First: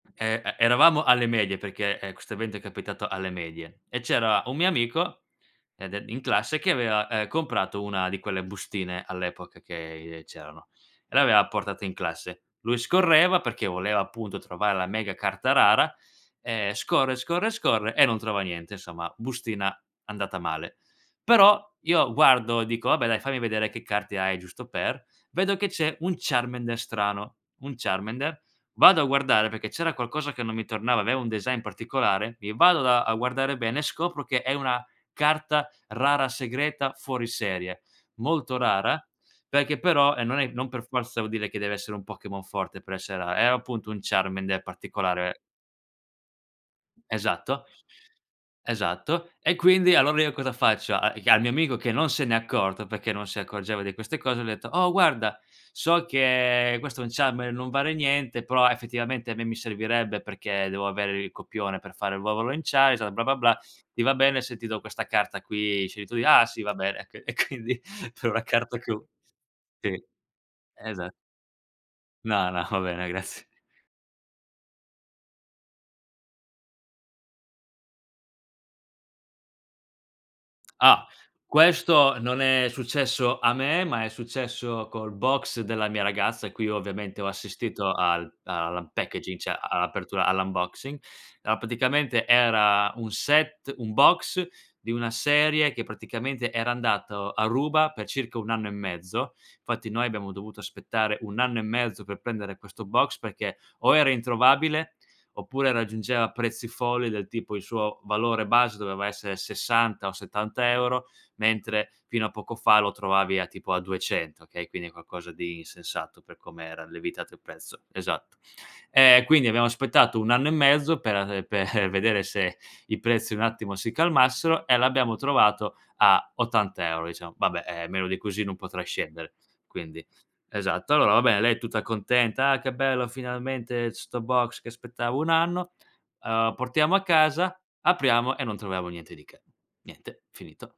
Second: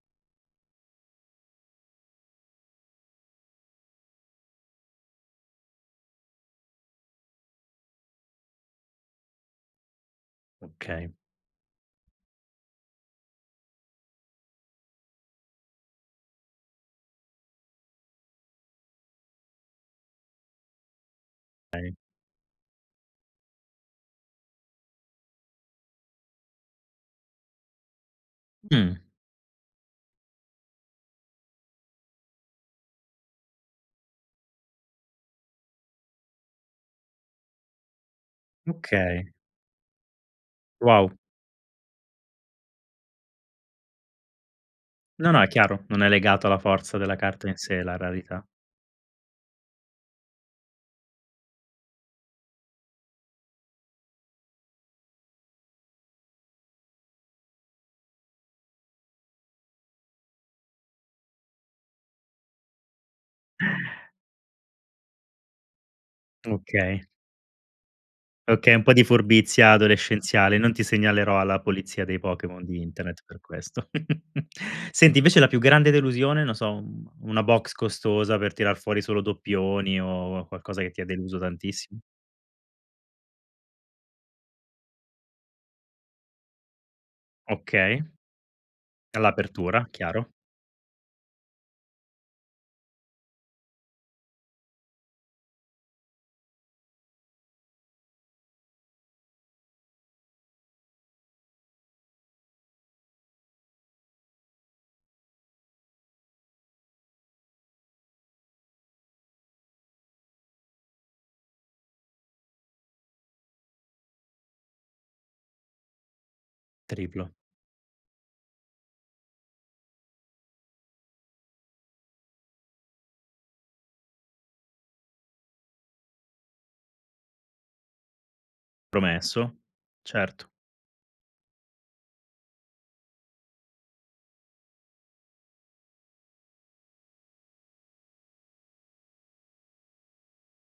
Ehm, e eravamo alle medie, perché, ehm, questo evento è capitato alle medie, e c'era un mio amico ed e in classe che aveva, ehm, comprato una di quelle bustine all'epoca che c'erano Okay. e l'aveva portata in classe. Lui scorreva perché voleva appunto, trovare la mega carta rara e scorre, scorre, scorre e non trova niente insomma, bustina andata male. Però Ei io guardo e dico: "Vabbè dai, fammi vedere che carte hai giusto per." Vedo che c'è un Charmander strano, un Charmander vado Mh. a guardare perché c'era qualcosa che non mi tornava, aveva un design particolare, i vado da a guardare bene e scopro che è una carta rara segreta fuori serie, molto rara, Okay. perché però, e non è non per Wow. forza vuol dire che deve essere un Pokémon forte per essere rara, era appunto un Charmander No, particolare. no, è chiaro, non è legato alla forza della carta in Esatto. sé, la rarità. Esatto. E quindi allora io cosa faccio, a al mio amico che non se n'è accorto, perché non si accorgeva di queste cose, gli ho detto: "Oh guarda, so che questo è un Charmander non vale niente, però effettivamente a me mi servirebbe perché devo avere il copione per fare il [unintelligible] blah-blah-blah, Eh. ti va bene se ti do questa carta qui? Scegli tu." "Ah, sì va Okay. bene." E quindi per una Okay, carta un che po' di ho furbizia sì, adolescenziale, non ti esa segnalerò alla polizia dei No, no, Pokémon ho di bene, internet per grazie. questo. Senti, invece la più grande delusione, non so, un una boxe costosa per tirar fuori solo doppioni o qualcosa che ti Ah, ha deluso tantissimo? questo non è successo a me, ma è successo col box della mia ragazza a cui ho ovviamente ho assistito Okay. al all' unpackaging a All'apertura, apertura chiaro. all' unboxing. A praticamente era un set un box di una serie che praticamente era andato a ruba per circa 1 anno e mezzo. Fatti noi abbiamo dovuto aspettare 1 anno e mezzo per prendere questo box, perché o era introvabile oppure raggiungeva prezzi folli del tipo il suo valore base doveva essere 60 o 70 €, mentre fino a poco fa lo trovavi a tipo a 200, okay, quindi è qualcosa di insensato per come era Triplo. levitato il prezzo. Esatto. E quindi abbiamo aspettato 1 anno e mezzo per [unintelligible] per vedere se i prezzi un attimo si calmassero e l'abbiamo trovato a 80 € diciamo. Vabbè eh, meno di così non potrà scendere Promesso. quindi. Certo. Esatto. Allora va bene lei è tutta contenta: "Ah, che bello finalmente 'sto box che aspettavo 1 anno." Uhm, portiamo a casa, apriamo e non troviamo niente di che. Niente, finito.